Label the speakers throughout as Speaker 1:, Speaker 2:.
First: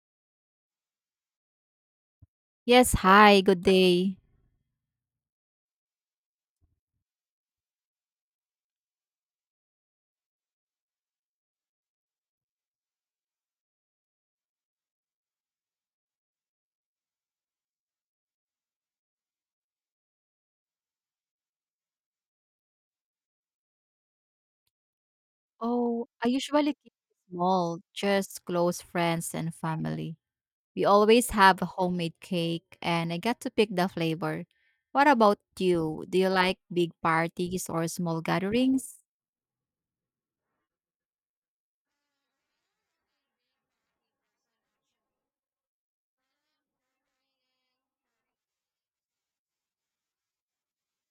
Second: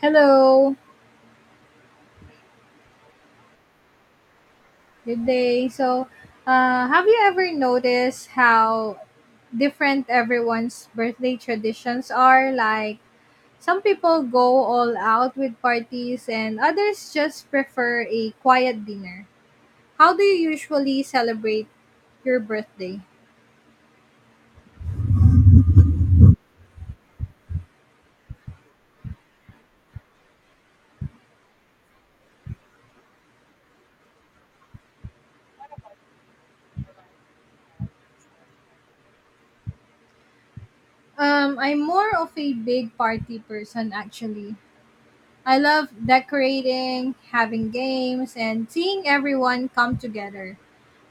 Speaker 1: Hello,
Speaker 2: Yes, hi, good day.
Speaker 1: good day. Have you ever noticed how different everyone's birthday traditions are? Some people go all out with parties, and others just prefer a quiet dinner. How do you usually celebrate your birthday?
Speaker 2: Oh, I usually keep it small, just close friends and family. We always have a homemade cake and I get to pick the flavor. What about you? Do you like big parties or small gatherings?
Speaker 1: I'm more of a big party person, actually. I love decorating, having games, and seeing everyone come together.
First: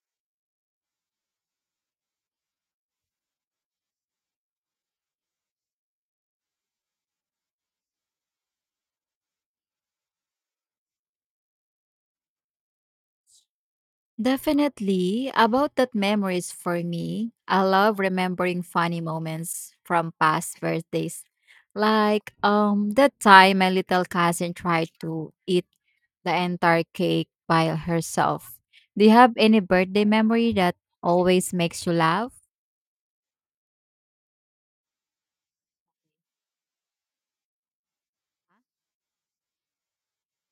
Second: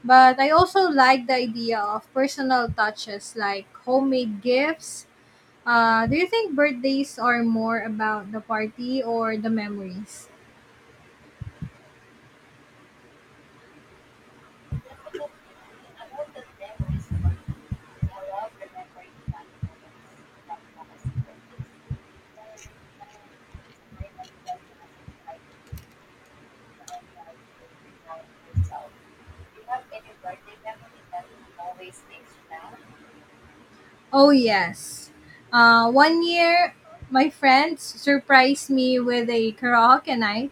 Speaker 1: But I also like the idea of personal touches like homemade gifts. Do you think birthdays are more about the party or the memories?
Speaker 2: Definitely. About that memories for me, I love remembering funny moments from past birthdays. Like that time my little cousin tried to eat the entire cake by herself. Do you have any birthday memory that always makes you laugh?
Speaker 1: Oh, yes. One year, my friends surprised me with a karaoke night,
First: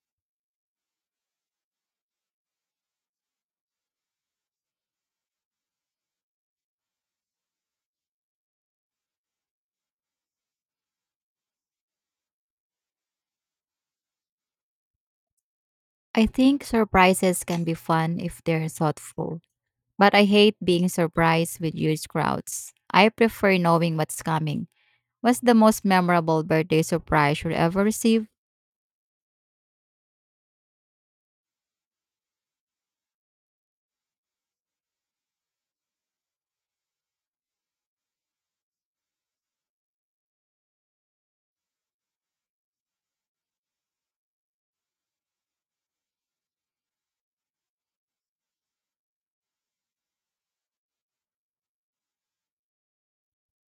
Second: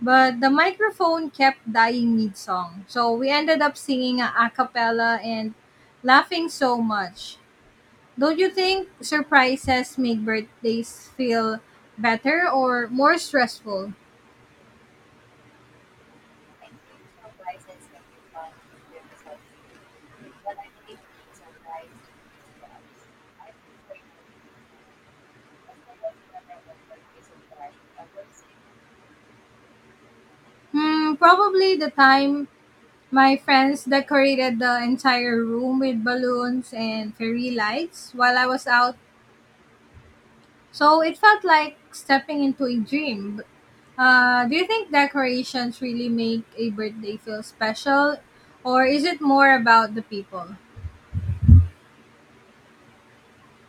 Speaker 1: but the microphone kept dying mid song. So we ended up singing a cappella and laughing so much. Don't you think surprises make birthdays feel better or more stressful?
Speaker 2: I think surprises can be fun if they're thoughtful, but I hate being surprised with huge crowds. I prefer knowing what's coming. What's the most memorable birthday surprise you ever received?
Speaker 1: Hmm, probably the time my friends decorated the entire room with balloons and fairy lights while I was out. So it felt like stepping into a dream. Do you think decorations really make a birthday feel special or is it more about the people?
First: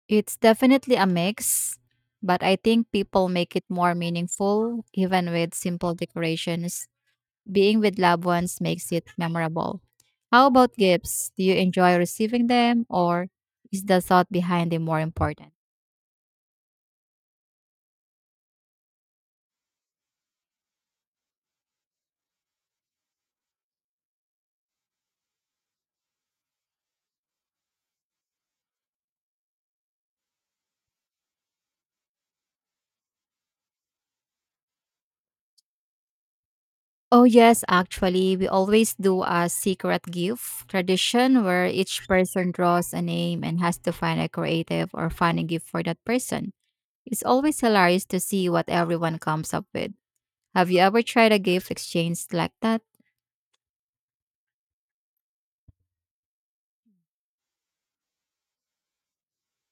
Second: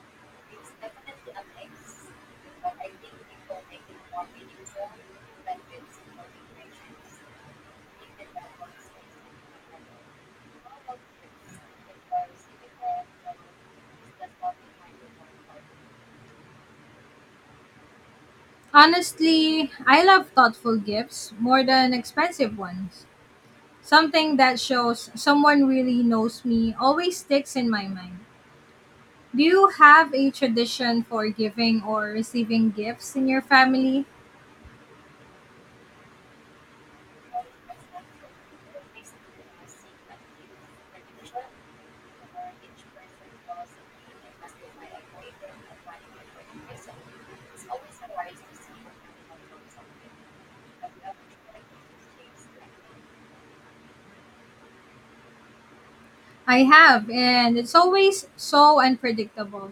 Speaker 2: It's definitely a mix, but I think people make it more meaningful even with simple decorations. Being with loved ones makes it memorable. How about gifts? Do you enjoy receiving them or is the thought behind them more important?
Speaker 1: Honestly, I love thoughtful gifts more than expensive ones. Something that shows someone really knows me always sticks in my mind. Do you have a tradition for giving or receiving gifts in your family?
Speaker 2: Oh, yes, actually, we always do a secret gift tradition where each person draws a name and has to find a creative or funny gift for that person. It's always hilarious to see what everyone comes up with. Have you ever tried a gift exchange like that?
Speaker 1: I have, and it's always so unpredictable.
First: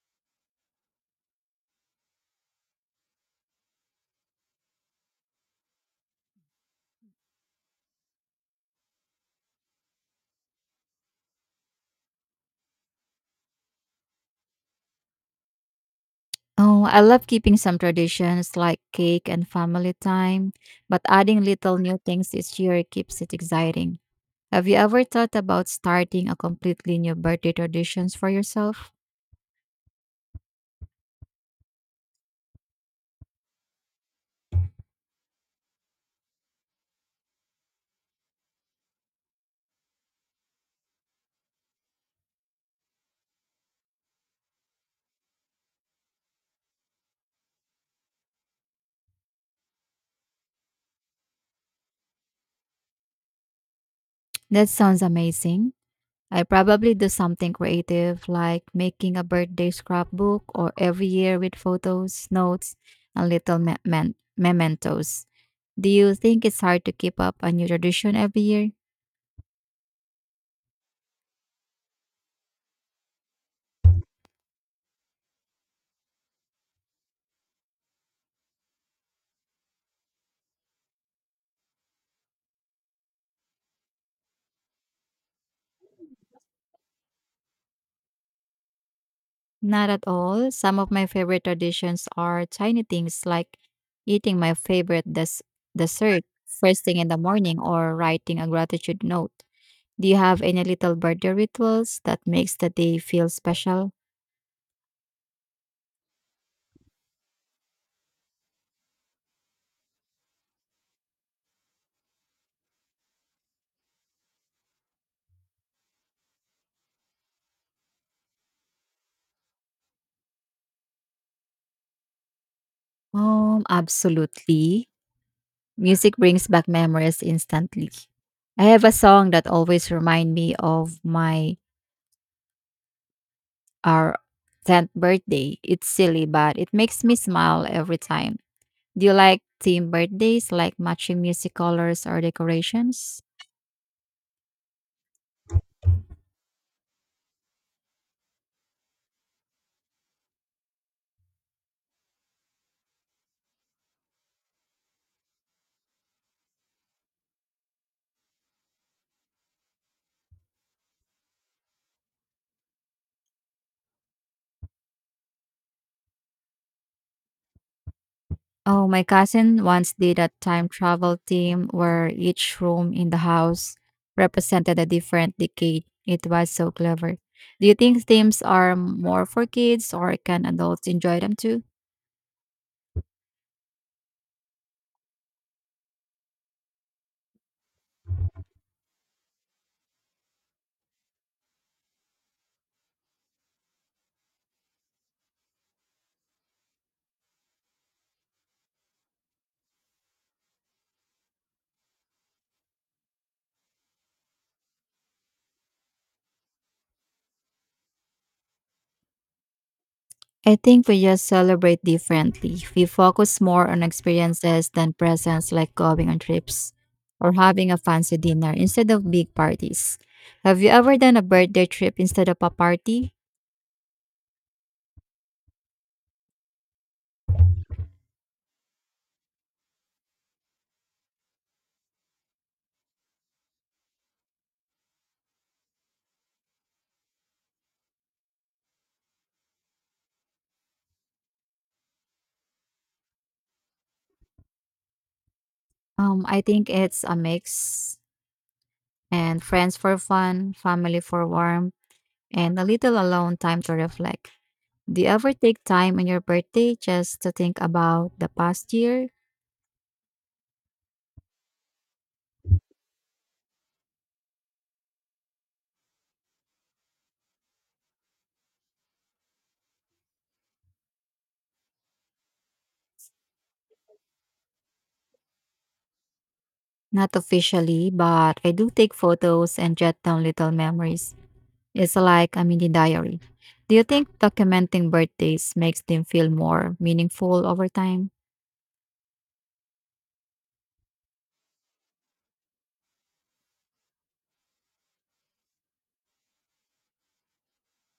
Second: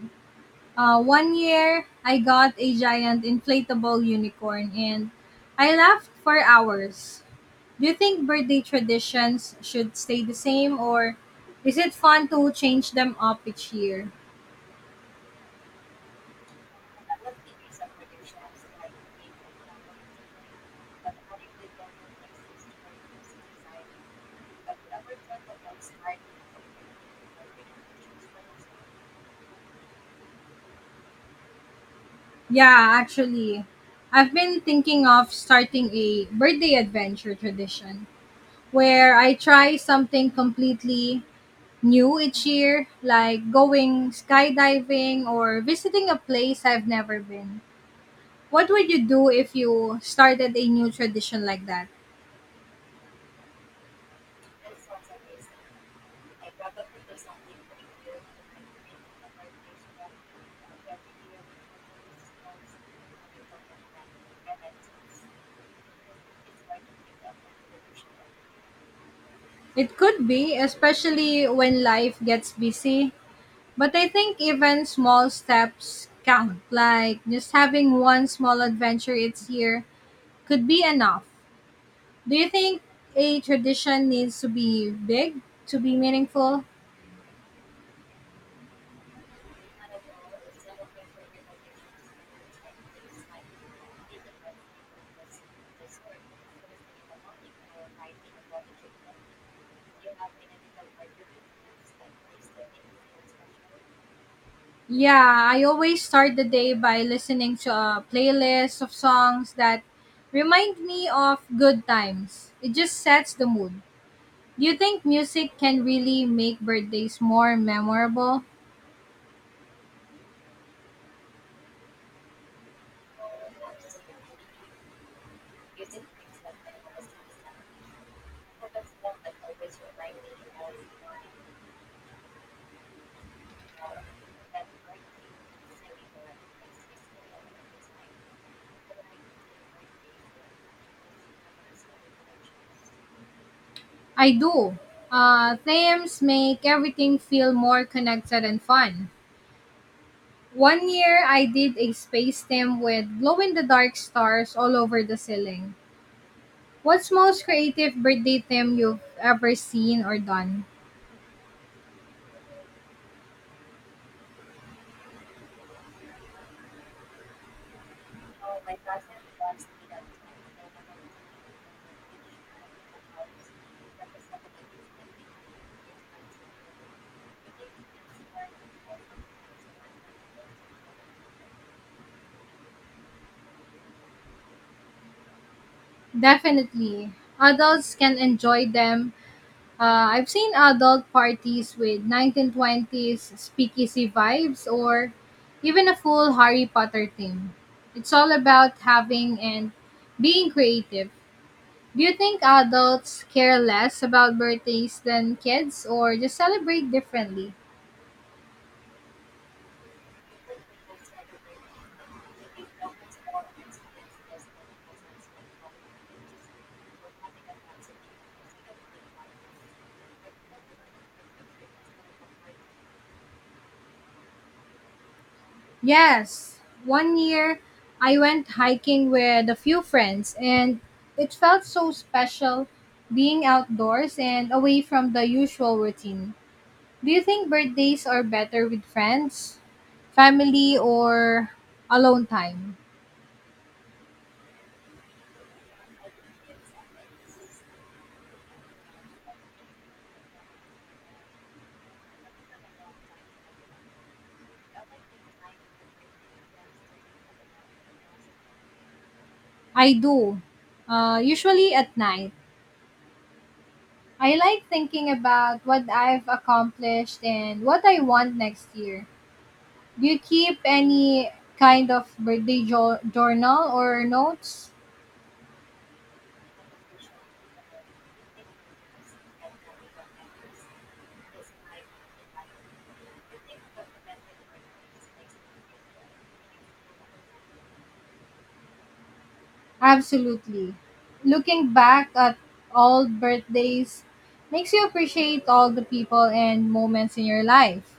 Speaker 1: One year, I got a giant inflatable unicorn, and I laughed for hours. Do you think birthday traditions should stay the same, or is it fun to change them up each year?
Speaker 2: Oh, I love keeping some traditions like cake and family time, but adding little new things each year keeps it exciting. Have you ever thought about starting a completely new birthday traditions for yourself?
Speaker 1: Yeah, actually, I've been thinking of starting a birthday adventure tradition where I try something completely new each year, like going skydiving or visiting a place I've never been. What would you do if you started a new tradition like that?
Speaker 2: That sounds amazing. I probably do something creative like making a birthday scrapbook or every year with photos, notes, and mementos. Do you think it's hard to keep up a new tradition every year?
Speaker 1: It could be, especially when life gets busy, but I think even small steps count, like just having one small adventure each year could be enough. Do you think a tradition needs to be big to be meaningful?
Speaker 2: Not at all. Some of my favorite traditions are tiny things like eating my favorite dessert first thing in the morning or writing a gratitude note. Do you have any little birthday rituals that makes the day feel special?
Speaker 1: Yeah, I always start the day by listening to a playlist of songs that remind me of good times. It just sets the mood. Do you think music can really make birthdays more memorable?
Speaker 2: Absolutely. Music brings back memories instantly. I have a song that always remind me of my our 10th birthday. It's silly, but it makes me smile every time. Do you like theme birthdays like matching music colors or decorations?
Speaker 1: I do. Themes make everything feel more connected and fun. One year I did a space theme with glow in the dark stars all over the ceiling. What's most creative birthday theme you've ever seen or done?
Speaker 2: Oh, my cousin once did a time travel theme where each room in the house represented a different decade. It was so clever. Do you think themes are more for kids or can adults enjoy them too?
Speaker 1: Definitely. Adults can enjoy them. I've seen adult parties with 1920s speakeasy vibes or even a full Harry Potter theme. It's all about having and being creative. Do you think adults care less about birthdays than kids or just celebrate differently?
Speaker 2: I think we just celebrate differently. We focus more on experiences than presents like going on trips or having a fancy dinner instead of big parties. Have you ever done a birthday trip instead of a party?
Speaker 1: Yes, one year I went hiking with a few friends, and it felt so special being outdoors and away from the usual routine. Do you think birthdays are better with friends, family, or alone time?
Speaker 2: I think it's a mix, and friends for fun, family for warmth, and a little alone time to reflect. Do you ever take time on your birthday just to think about the past year?
Speaker 1: I do. Usually at night. I like thinking about what I've accomplished and what I want next year. Do you keep any kind of birthday journal or notes?
Speaker 2: Not officially, but I do take photos and jot down little memories. It's like a mini diary. Do you think documenting birthdays makes them feel more meaningful over time?
Speaker 1: Absolutely. Looking back at old birthdays makes you appreciate all the people and moments in your life.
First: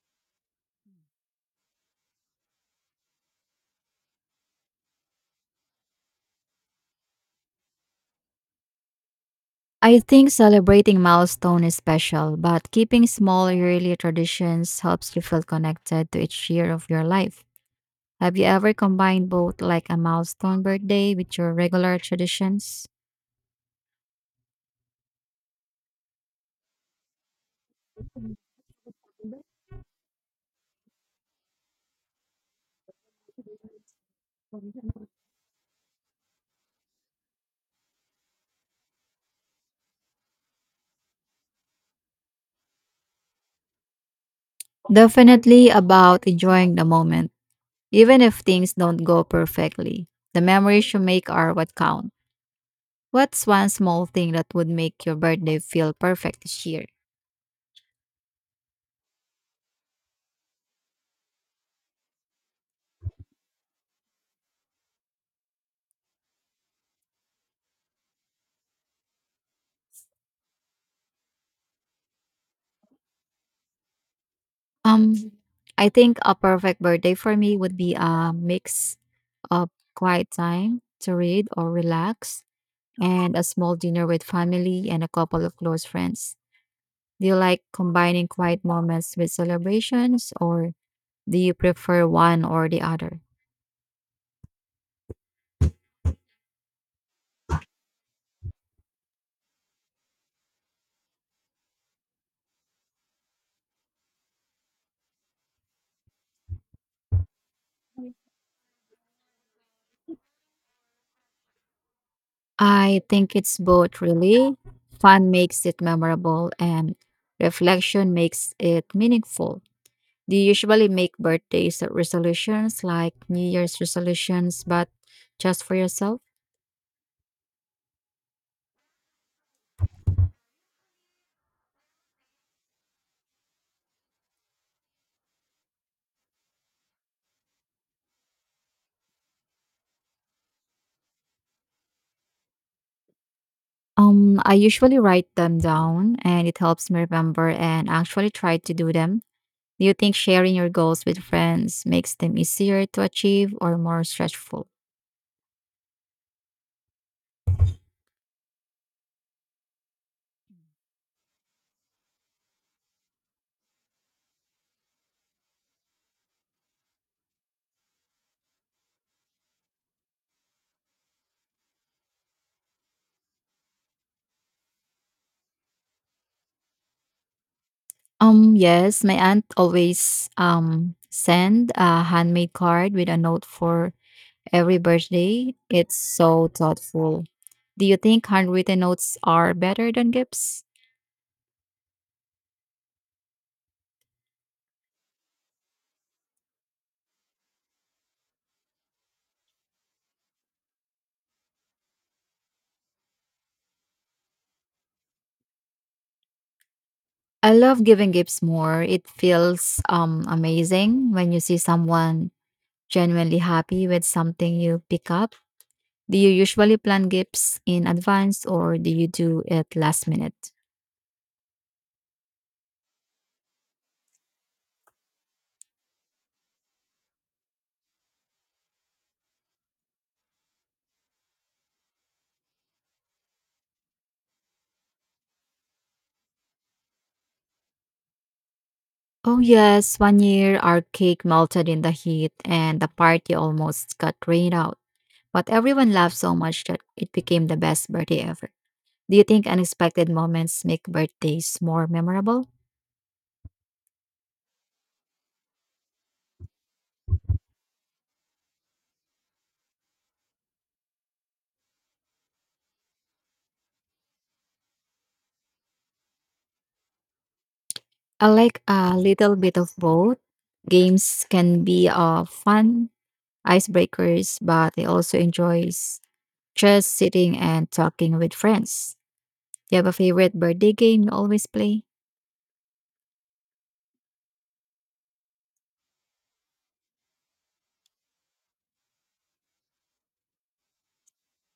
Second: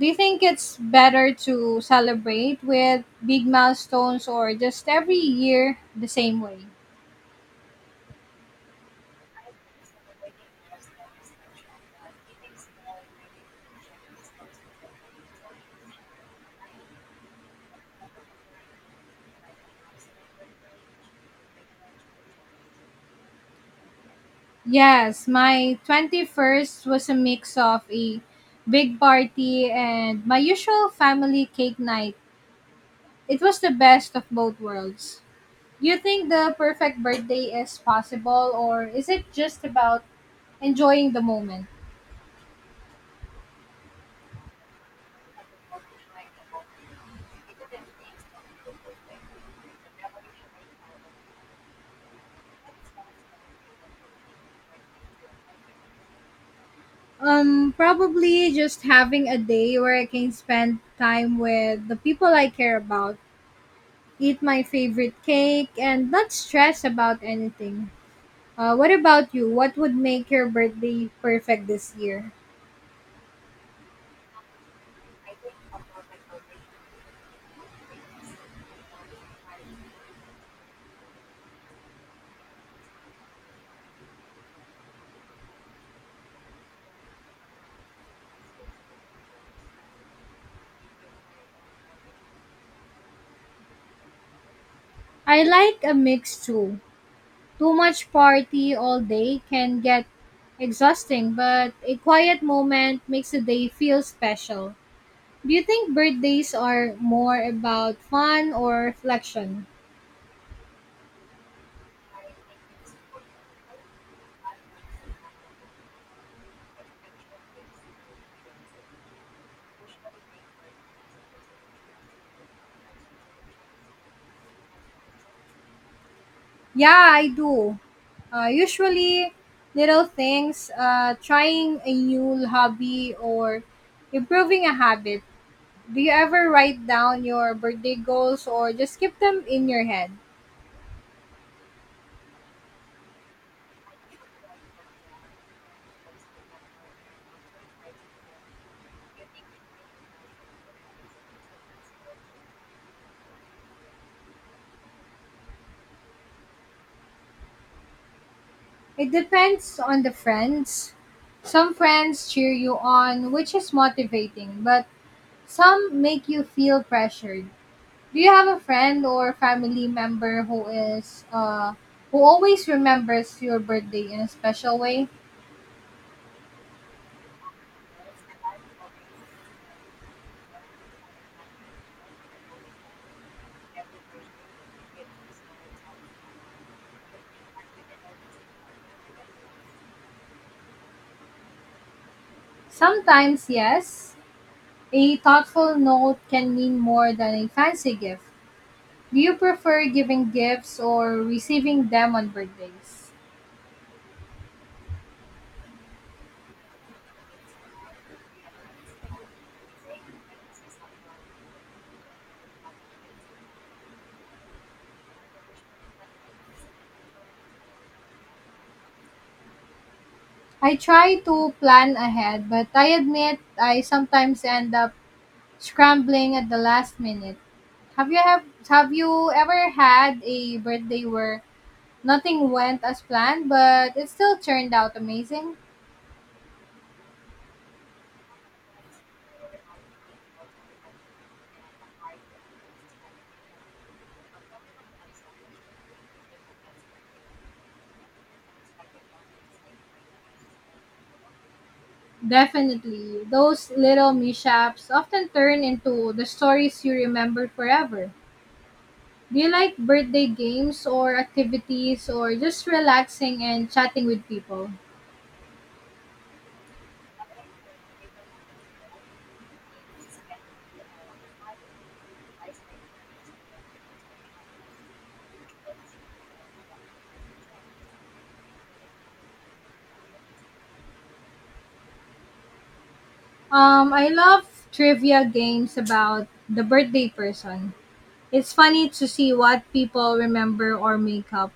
Speaker 1: Do you think it's better to celebrate with big milestones or just every year the same way?
Speaker 2: I think celebrating milestone is special, but keeping small yearly traditions helps you feel connected to each year of your life. Have you ever combined both, like a milestone birthday with your regular traditions?
Speaker 1: Yes, my 21st was a mix of a big party and my usual family cake night. It was the best of both worlds. Do you think the perfect birthday is possible or is it just about enjoying the moment?
Speaker 2: Definitely about enjoying the moment, even if things don't go perfectly. The memories you make are what count. What's one small thing that would make your birthday feel perfect this year?
Speaker 1: Probably just having a day where I can spend time with the people I care about, eat my favorite cake, and not stress about anything. What about you? What would make your birthday perfect this year?
Speaker 2: Um, I think a perfect birthday for me would be a mix of quiet time to read or relax and a small dinner with family and a couple of close friends. Do you like combining quiet moments with celebrations or do you prefer one or the other?
Speaker 1: I like a mix too. Too much party all day can get exhausting, but a quiet moment makes the day feel special. Do you think birthdays are more about fun or reflection?
Speaker 2: I think it's both really. Fun makes it memorable and reflection makes it meaningful. Do you usually make birthdays resolutions like New Year's resolutions but just for yourself?
Speaker 1: Yeah, I do. Usually, little things, trying a new hobby or improving a habit. Do you ever write down your birthday goals or just keep them in your head?
Speaker 2: I usually write them down and it helps me remember and actually try to do them. Do you think sharing your goals with friends makes them easier to achieve or more stressful?
Speaker 1: It depends on the friends. Some friends cheer you on, which is motivating, but some make you feel pressured. Do you have a friend or family member who is who always remembers your birthday in a special way?
Speaker 2: Yes, my aunt always send a handmade card with a note for every birthday. It's so thoughtful. Do you think handwritten notes are better than gifts?
Speaker 1: Sometimes, yes. A thoughtful note can mean more than a fancy gift. Do you prefer giving gifts or receiving them on birthdays?
Speaker 2: I love giving gifts more. It feels amazing when you see someone genuinely happy with something you pick up. Do you usually plan gifts in advance or do you do it last minute?
Speaker 1: I try to plan ahead, but I admit I sometimes end up scrambling at the last minute. Have you have have you ever had a birthday where nothing went as planned, but it still turned out amazing?
Speaker 2: Oh, yes, one year our cake melted in the heat and the party almost got rained out. But everyone laughed so much that it became the best birthday ever. Do you think unexpected moments make birthdays more memorable?
Speaker 1: Definitely. Those little mishaps often turn into the stories you remember forever. Do you like birthday games or activities or just relaxing and chatting with people?
Speaker 2: I like a little bit of both. Games can be fun icebreakers, but I also enjoy just sitting and talking with friends. Do you have a favorite birthday game you always play?
Speaker 1: I love trivia games about the birthday person. It's funny to see what people remember or make up.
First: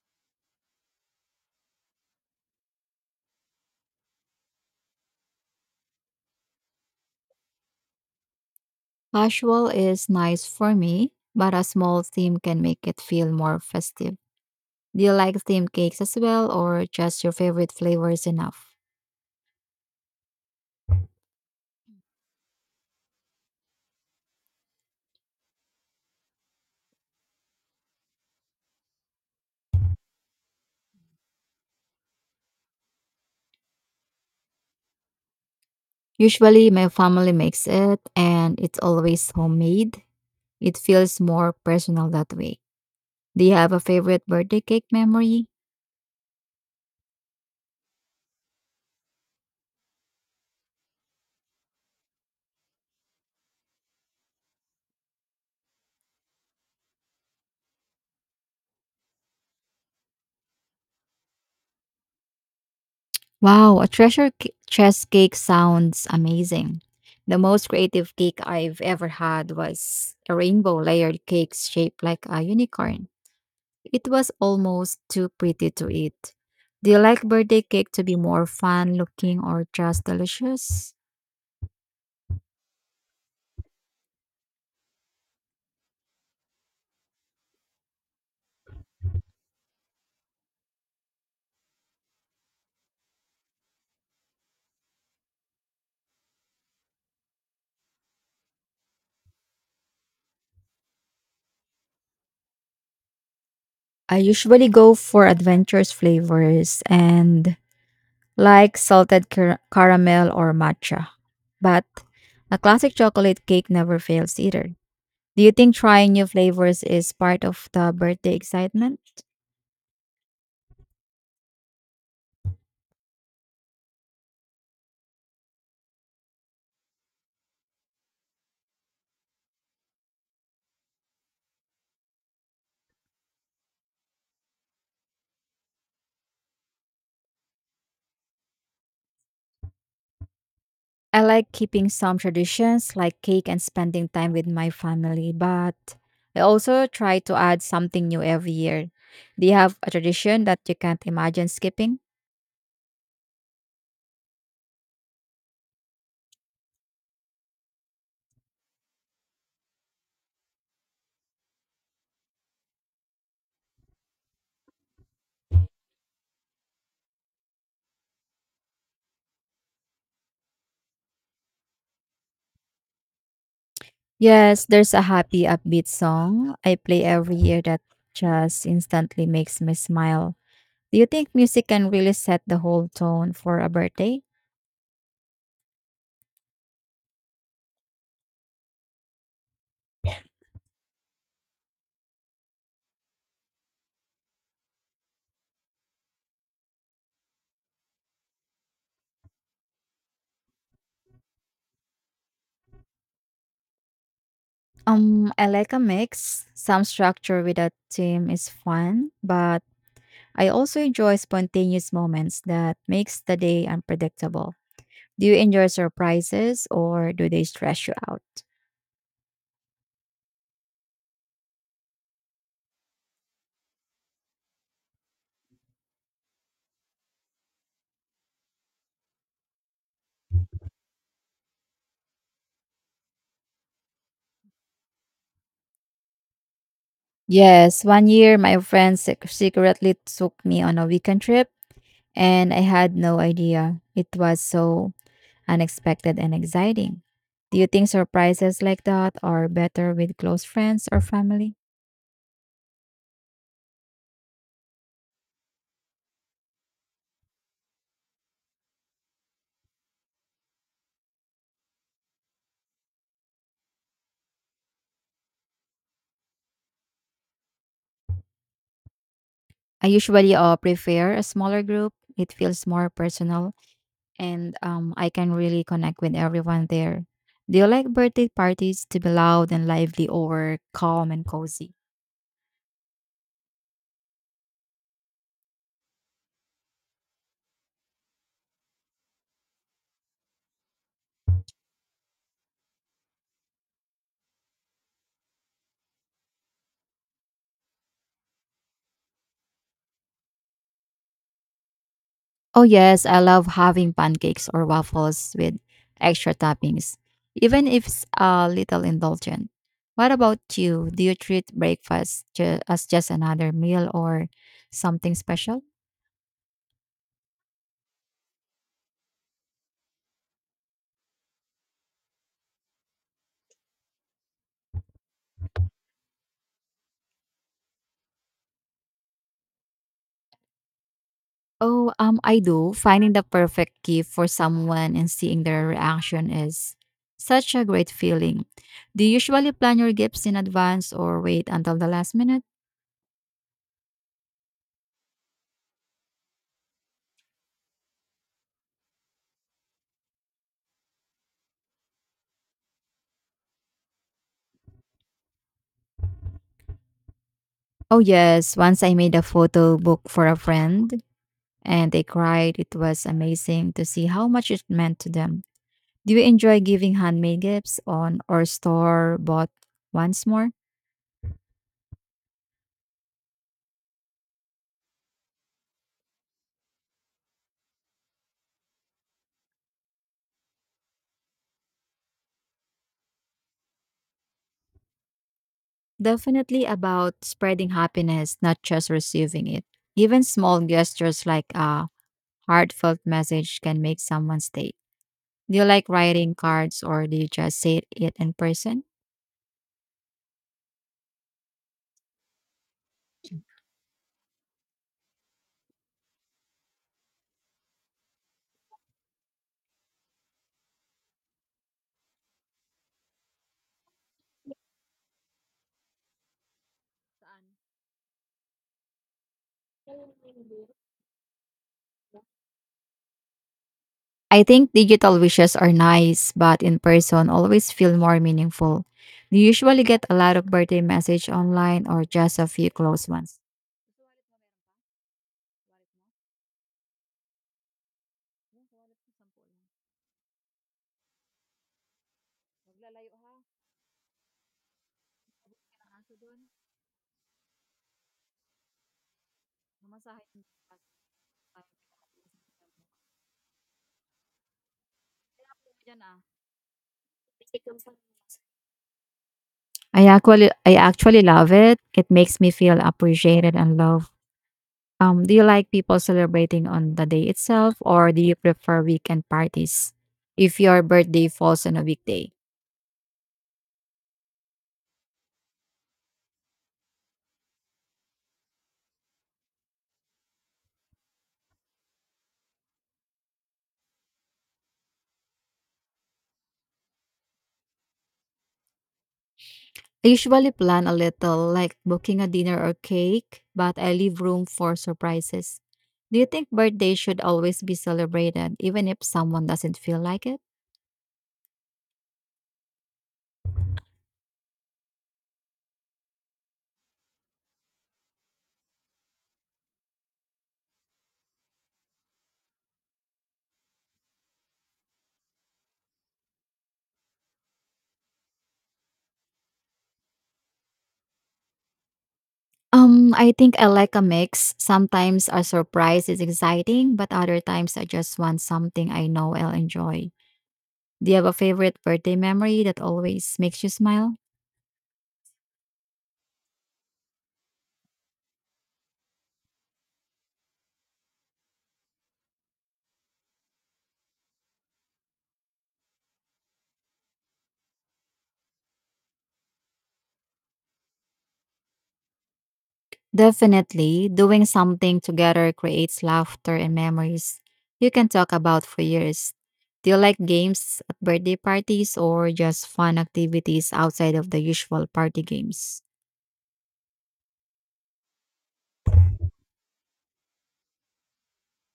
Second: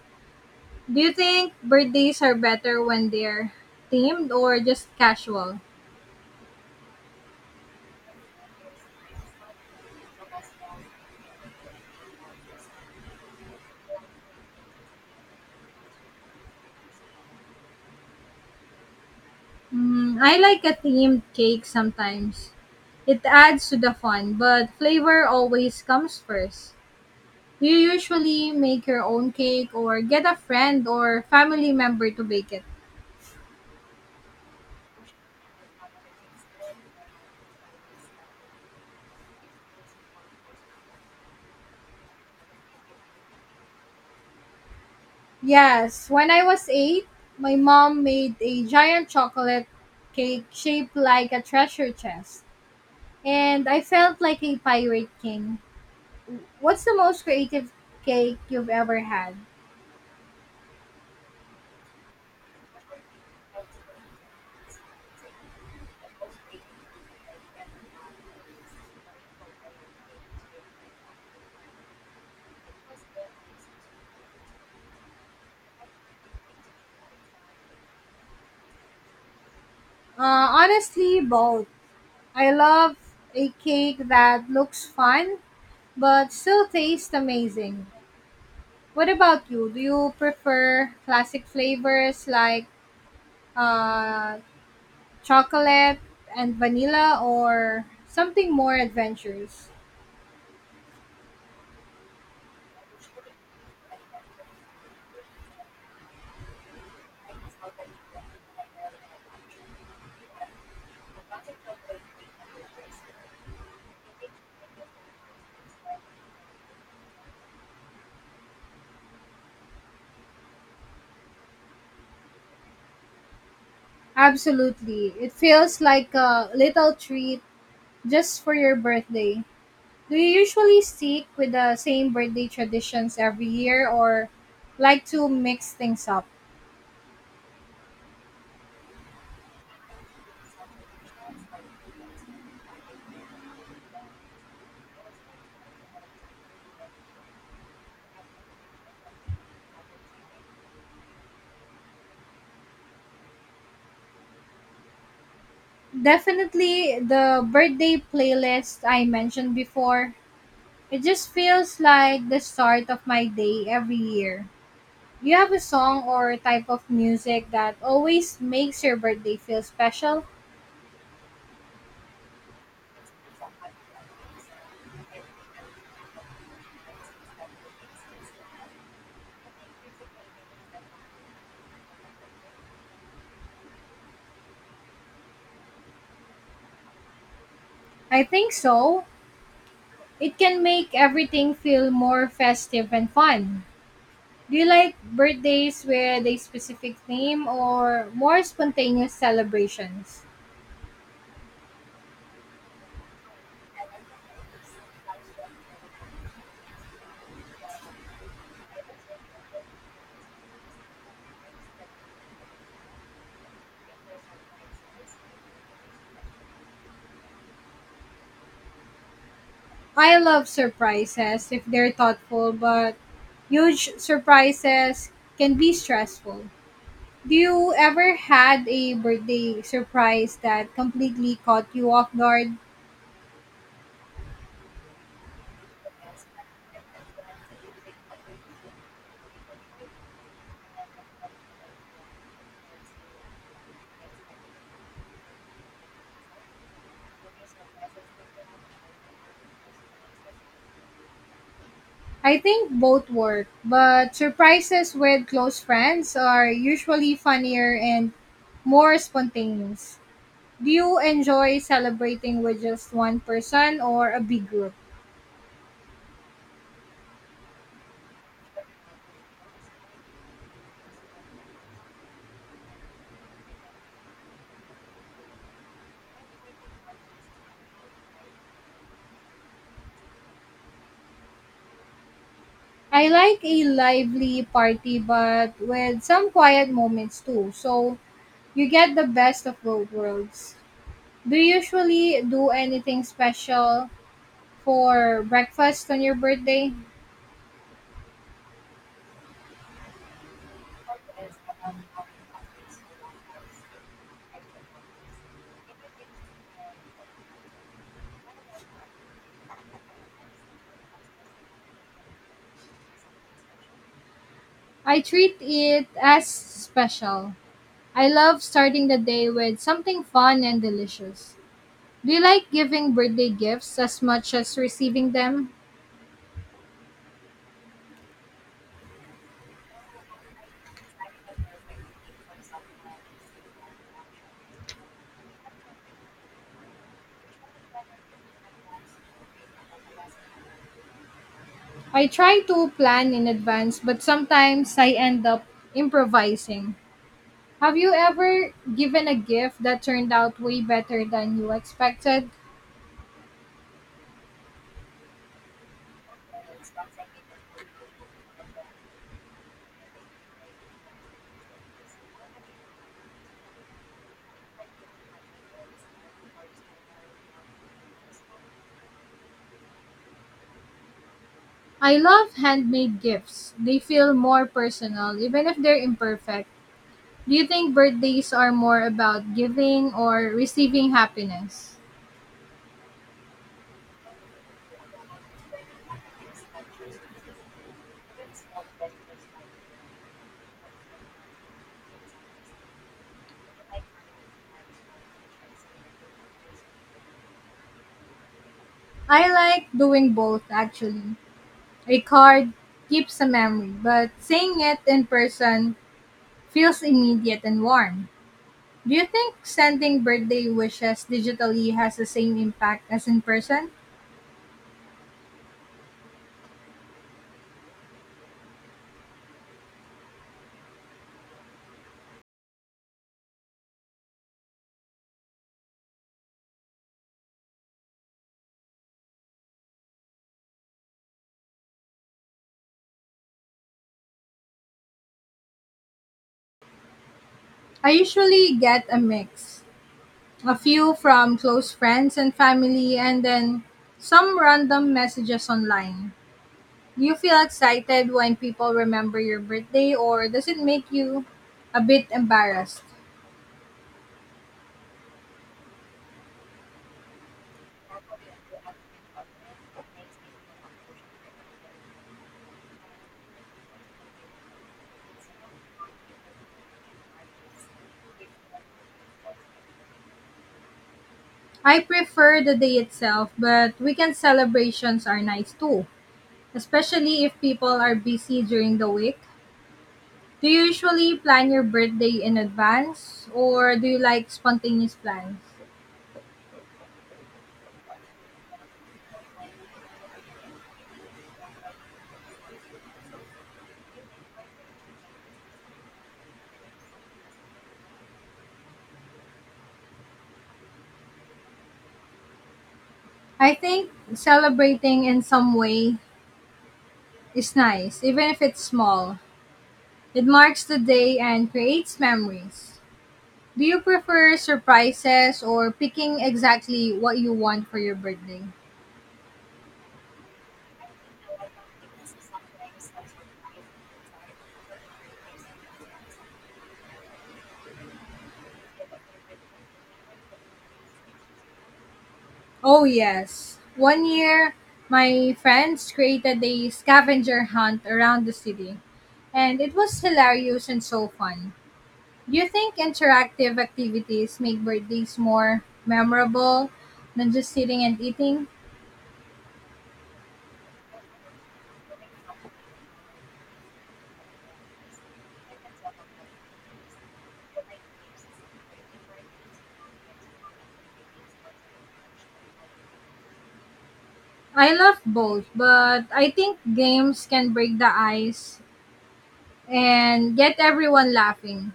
Speaker 1: Do you think birthdays are better when they're themed or just casual?
Speaker 2: Casual is nice for me, but a small theme can make it feel more festive. Do you like theme cakes as well, or just your favorite flavors enough?
Speaker 1: Mm, I like a themed cake sometimes. It adds to the fun, but flavor always comes first. You usually make your own cake or get a friend or family member to bake it.
Speaker 2: Usually, my family makes it, and it's always homemade. It feels more personal that way. Do you have a favorite birthday cake memory?
Speaker 1: Yes, when I was 8, my mom made a giant chocolate cake shaped like a treasure chest, and I felt like a pirate king. What's the most creative cake you've ever had?
Speaker 2: Wow, a chest cake sounds amazing. The most creative cake I've ever had was a rainbow layered cake shaped like a unicorn. It was almost too pretty to eat. Do you like birthday cake to be more fun looking or just delicious?
Speaker 1: Honestly, both. I love a cake that looks fun but still tastes amazing. What about you? Do you prefer classic flavors like uh, chocolate and vanilla or something more adventurous?
Speaker 2: I usually go for adventurous flavors and like caramel or matcha. But a classic chocolate cake never fails either. Do you think trying new flavors is part of the birthday excitement?
Speaker 1: Absolutely. It feels like a little treat just for your birthday. Do you usually stick with the same birthday traditions every year or like to mix things up?
Speaker 2: I like keeping some traditions like cake and spending time with my family, but I also try to add something new every year. Do you have a tradition that you can't imagine skipping?
Speaker 1: Definitely the birthday playlist I mentioned before. It just feels like the start of my day every year. Do you have a song or type of music that always makes your birthday feel special?
Speaker 2: Yes, there's a happy upbeat song I play every year that just instantly makes me smile. Do you think music can really set the whole tone for a birthday?
Speaker 1: I think so. It can make everything feel more festive and fun. Do you like birthdays with a specific theme or more spontaneous celebrations?
Speaker 2: I like a mix. Some structure with a theme is fun, but I also enjoy spontaneous moments that makes the day unpredictable. Do you enjoy surprises or do they stress you out?
Speaker 1: I love surprises if they're thoughtful, but huge surprises can be stressful. Do you ever had a birthday surprise that completely caught you off guard?
Speaker 2: Yes, one year my friend secretly took me on a weekend trip and I had no idea. It was so unexpected and exciting. Do you think surprises like that are better with close friends or family?
Speaker 1: I think both work, but surprises with close friends are usually funnier and more spontaneous. Do you enjoy celebrating with just one person or a big group?
Speaker 2: I usually prefer a smaller group. It feels more personal and I can really connect with everyone there. Do you like birthday parties to be loud and lively or calm and cozy?
Speaker 1: I like a lively party, but with some quiet moments too, so you get the best of both worlds. Do you usually do anything special for breakfast on your birthday?
Speaker 2: Oh, yes, I love having pancakes or waffles with extra toppings, even if it's a little indulgent. What about you? Do you treat breakfast as just another meal or
Speaker 1: I
Speaker 2: something
Speaker 1: treat
Speaker 2: special?
Speaker 1: it as special. I love starting the day with something fun and delicious. Do you like giving birthday gifts as much as receiving them?
Speaker 2: Oh, I do. Finding the perfect gift for someone and seeing their reaction is such a great feeling. Do you usually plan your gifts in advance or wait until the
Speaker 1: I
Speaker 2: last
Speaker 1: try
Speaker 2: minute?
Speaker 1: to plan in advance, but sometimes I end up improvising. Have you ever given a gift that turned out way better than you expected?
Speaker 2: Oh, yes. Once I made a photo book for a friend and they cried. It was amazing to see how much it meant to them. Do you enjoy giving handmade gifts on or store bought once more?
Speaker 1: I love handmade gifts. They feel more personal, even if they're imperfect. Do you think birthdays are more about giving or receiving happiness?
Speaker 2: Definitely about spreading happiness, not just receiving it. Even small gestures like a heartfelt message can make someone's day. Do you like writing cards or do you just say it in person?
Speaker 1: I like doing both actually. A card keeps a memory, but saying it in person feels immediate and warm. Do you think sending birthday wishes digitally has the same impact as in person?
Speaker 2: I think digital wishes are nice, but in person always feel more meaningful. Do you usually get a lot of birthday message online or just a few close ones?
Speaker 1: I usually get a mix. A few from close friends and family, and then some random messages online. Do you feel excited when people remember your birthday, or does it make you a bit embarrassed?
Speaker 2: I actually love it. It makes me feel appreciated and loved. Do you like people celebrating on the day itself or do you prefer weekend parties if your birthday falls on
Speaker 1: I
Speaker 2: a weekday?
Speaker 1: prefer the day itself, but weekend celebrations are nice too, especially if people are busy during the week. Do you usually plan your birthday in advance or do you like spontaneous plans?
Speaker 2: I usually plan a little, like booking a dinner or cake, but I leave room for surprises. Do you think birthdays should always be celebrated, even if someone doesn't feel like it?
Speaker 1: I think celebrating in some way is nice, even if it's small. It marks the day and creates memories. Do you prefer surprises or picking exactly what you want for your birthday?
Speaker 2: I think I like a mix. Sometimes a surprise is exciting, but other times I just want something I know I'll enjoy. Do you have a favorite birthday memory that
Speaker 1: Oh,
Speaker 2: always
Speaker 1: yes.
Speaker 2: makes you
Speaker 1: One
Speaker 2: smile?
Speaker 1: year, my friends created a scavenger hunt around the city, and it was hilarious and so fun. Do you think interactive activities make birthdays more memorable than just sitting and eating?
Speaker 2: Definitely, doing something together creates laughter and memories you can talk about for years. Do you like games at birthday parties or just fun activities outside of the
Speaker 1: I
Speaker 2: usual
Speaker 1: love
Speaker 2: party
Speaker 1: both,
Speaker 2: games?
Speaker 1: but I think games can break the ice and get everyone laughing.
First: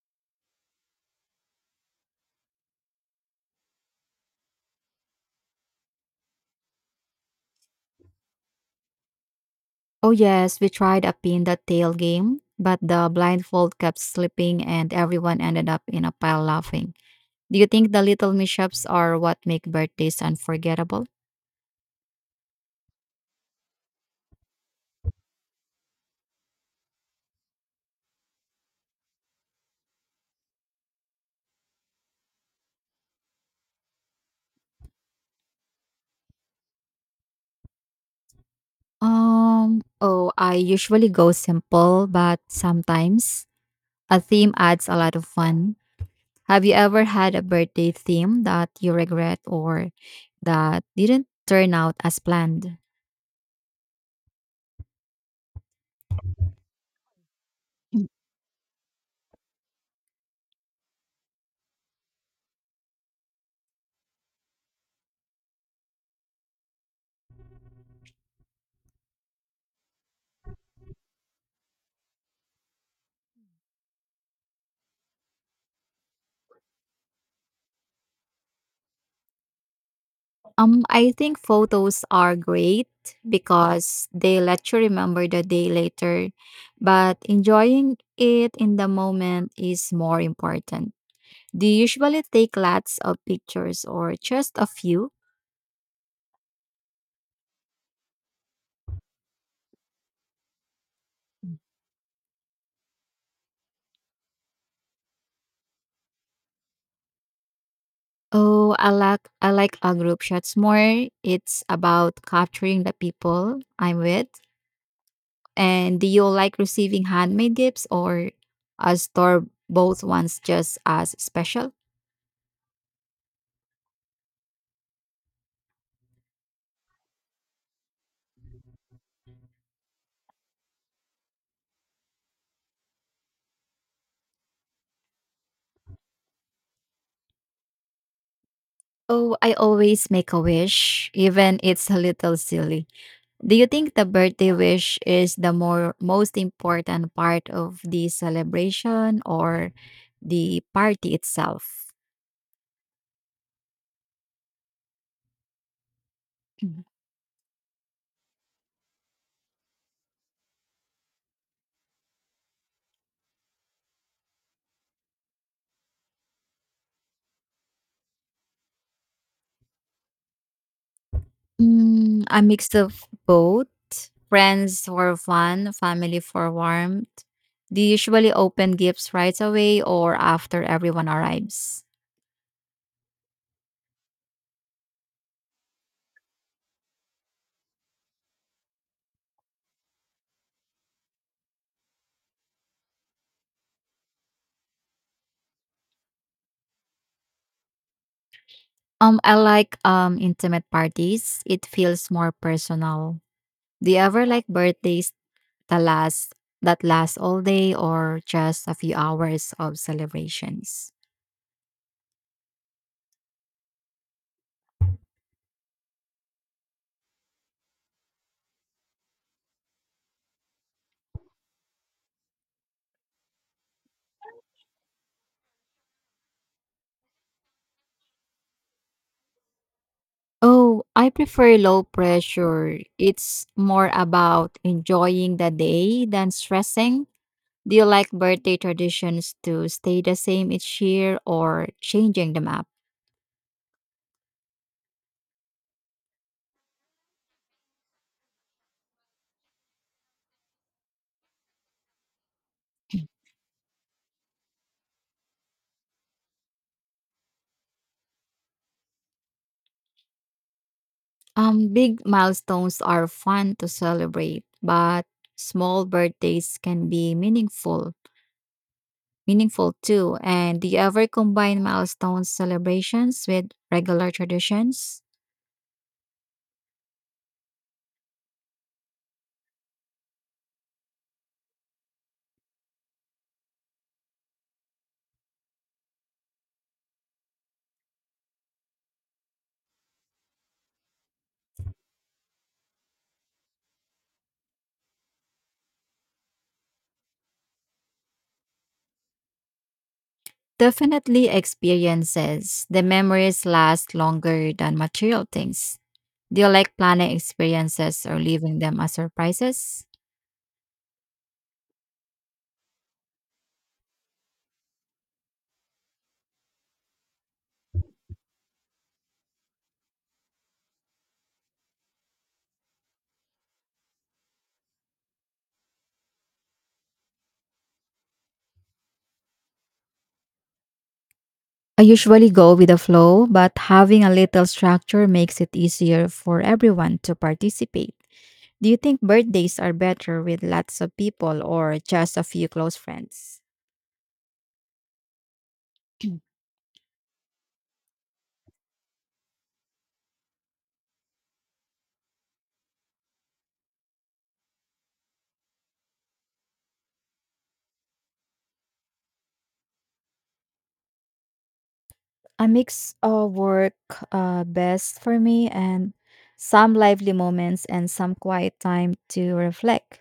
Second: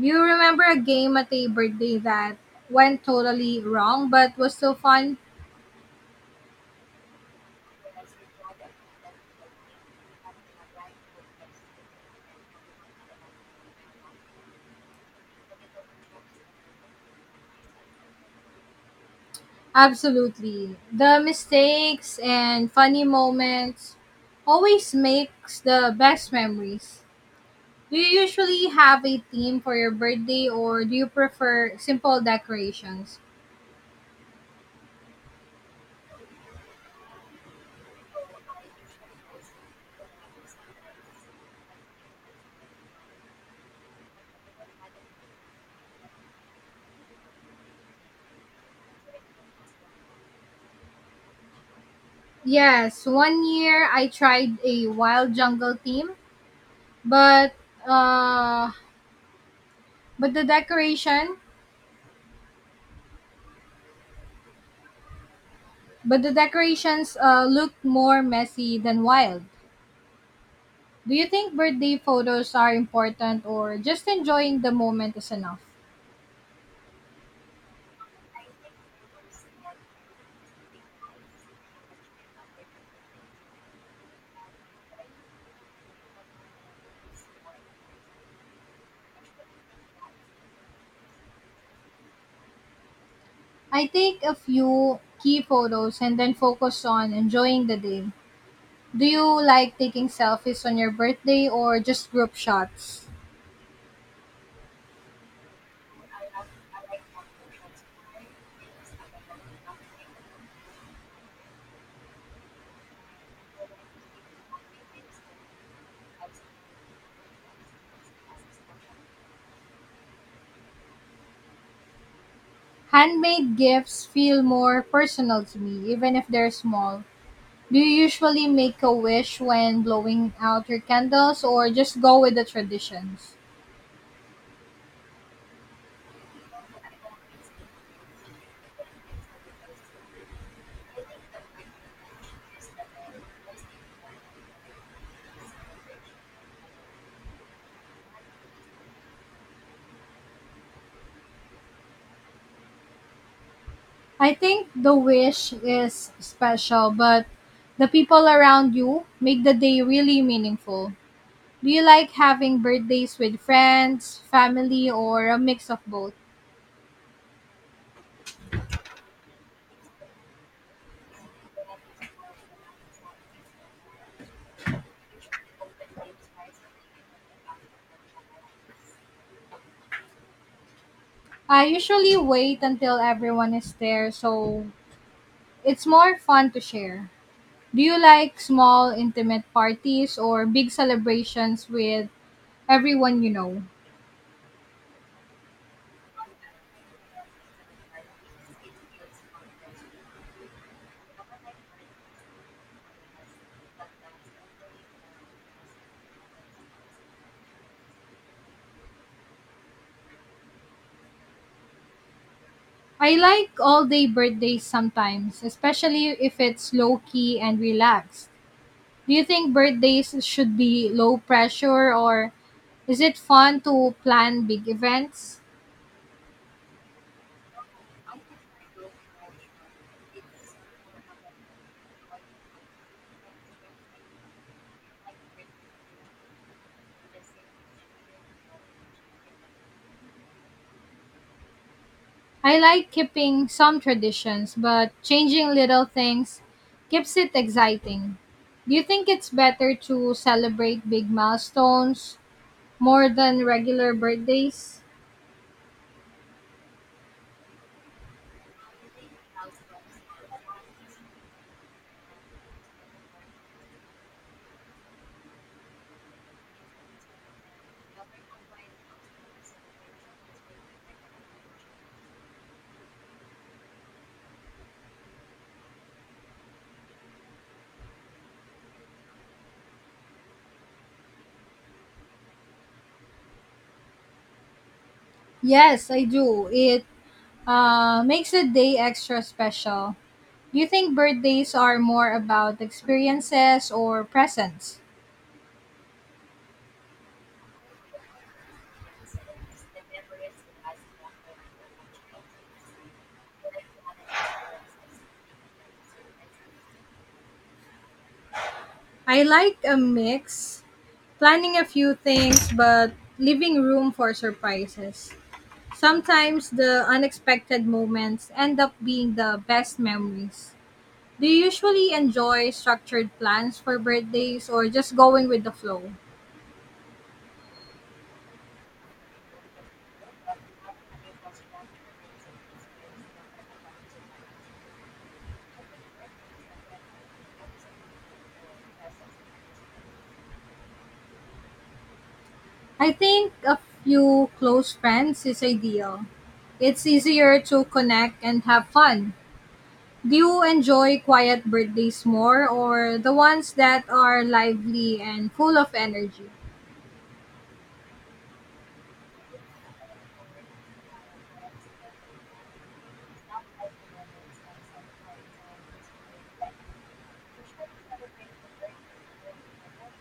Speaker 1: Do you remember a game at a birthday that went totally wrong but was still fun?
Speaker 2: Oh, yes, we tried a pin the tail game, but the blindfold kept slipping and everyone ended up in a pile laughing. Do you think the little mishaps are what make birthdays
Speaker 1: Absolutely.
Speaker 2: unforgettable?
Speaker 1: The mistakes and funny moments always makes the best memories. Do you usually have a theme for your birthday or do you prefer simple decorations?
Speaker 2: Oh, I usually go simple, but sometimes a theme adds a lot of fun. Have you ever had a birthday theme that you regret or that didn't turn out as planned?
Speaker 1: Yes, one year I tried a wild jungle theme, but
Speaker 2: Mm.
Speaker 1: uh but the decoration, but the decorations look more messy than wild. Do you think birthday photos are important or just enjoying the moment is enough?
Speaker 2: I think photos are great because they let you remember the day later, but enjoying it in the moment is more important. Do you usually take lots of pictures
Speaker 1: I
Speaker 2: or
Speaker 1: take a
Speaker 2: just a
Speaker 1: few
Speaker 2: few?
Speaker 1: key photos and then focus on enjoying the day. Do you like taking selfies on your birthday or just group shots?
Speaker 2: Oh, I like a group shots more. It's about capturing the people I'm with. And do you like receiving handmade gifts or a store both ones just as special?
Speaker 1: Handmade gifts feel more personal to me, even if they're small. Do you usually make a wish when blowing out your candles or just go with the traditions?
Speaker 2: Oh, I always make a wish, even it's a little silly. Do you think the birthday wish is the more most important part of the celebration or the party itself?
Speaker 1: I think the wish is
Speaker 2: Mhm.
Speaker 1: special, but the people around you make the day really meaningful. Do you like having birthdays with friends, family, or a mix of both?
Speaker 2: Mm, a mix of both. Friends for fun, family for warmth. Do you usually open gifts right away or after everyone
Speaker 1: I
Speaker 2: arrives?
Speaker 1: usually wait until everyone is there, so it's more fun to share. Do you like small, intimate parties or big celebrations with everyone you know?
Speaker 2: I like intimate parties. It feels more personal. Do you ever like birthdays that last that last all day or just a few hours of celebrations?
Speaker 1: I like all day birthdays sometimes, especially if it's low key and relaxed. Do you think birthdays should be low pressure or is it fun to plan big events?
Speaker 2: Oh, I prefer low pressure. It's more about enjoying the day than stressing. Do you like birthday traditions to stay the same each year or changing them
Speaker 1: I
Speaker 2: up?
Speaker 1: like keeping some traditions, but changing little things keeps it exciting. Do you think it's better to celebrate big milestones more than regular birthdays?
Speaker 2: Big milestones are fun to celebrate, but small birthdays can be meaningful too. And the ever combine milestone celebrations with regular traditions?
Speaker 1: Yes, I do. It makes a day extra special. Do you think birthdays are more about experiences or presents?
Speaker 2: Definitely experiences. The memories last longer than material things. Do you like planning experiences or leaving them as
Speaker 1: I like a
Speaker 2: surprises?
Speaker 1: mix, planning a few things, but leaving room for surprises. Sometimes the unexpected moments end up being the best memories. Do you usually enjoy structured plans for birthdays or just going with the flow?
Speaker 2: I usually go with the flow, but having a little structure makes it easier for everyone to participate. Do you think birthdays are better with lots of people or just a few close
Speaker 1: I think
Speaker 2: friends?
Speaker 1: a few close friends is ideal. It's easier to connect and have fun. Do you enjoy quiet birthdays more or the ones that are lively and full of energy?
Speaker 2: A mix of work best for me, and some lively moments and some quiet time to reflect.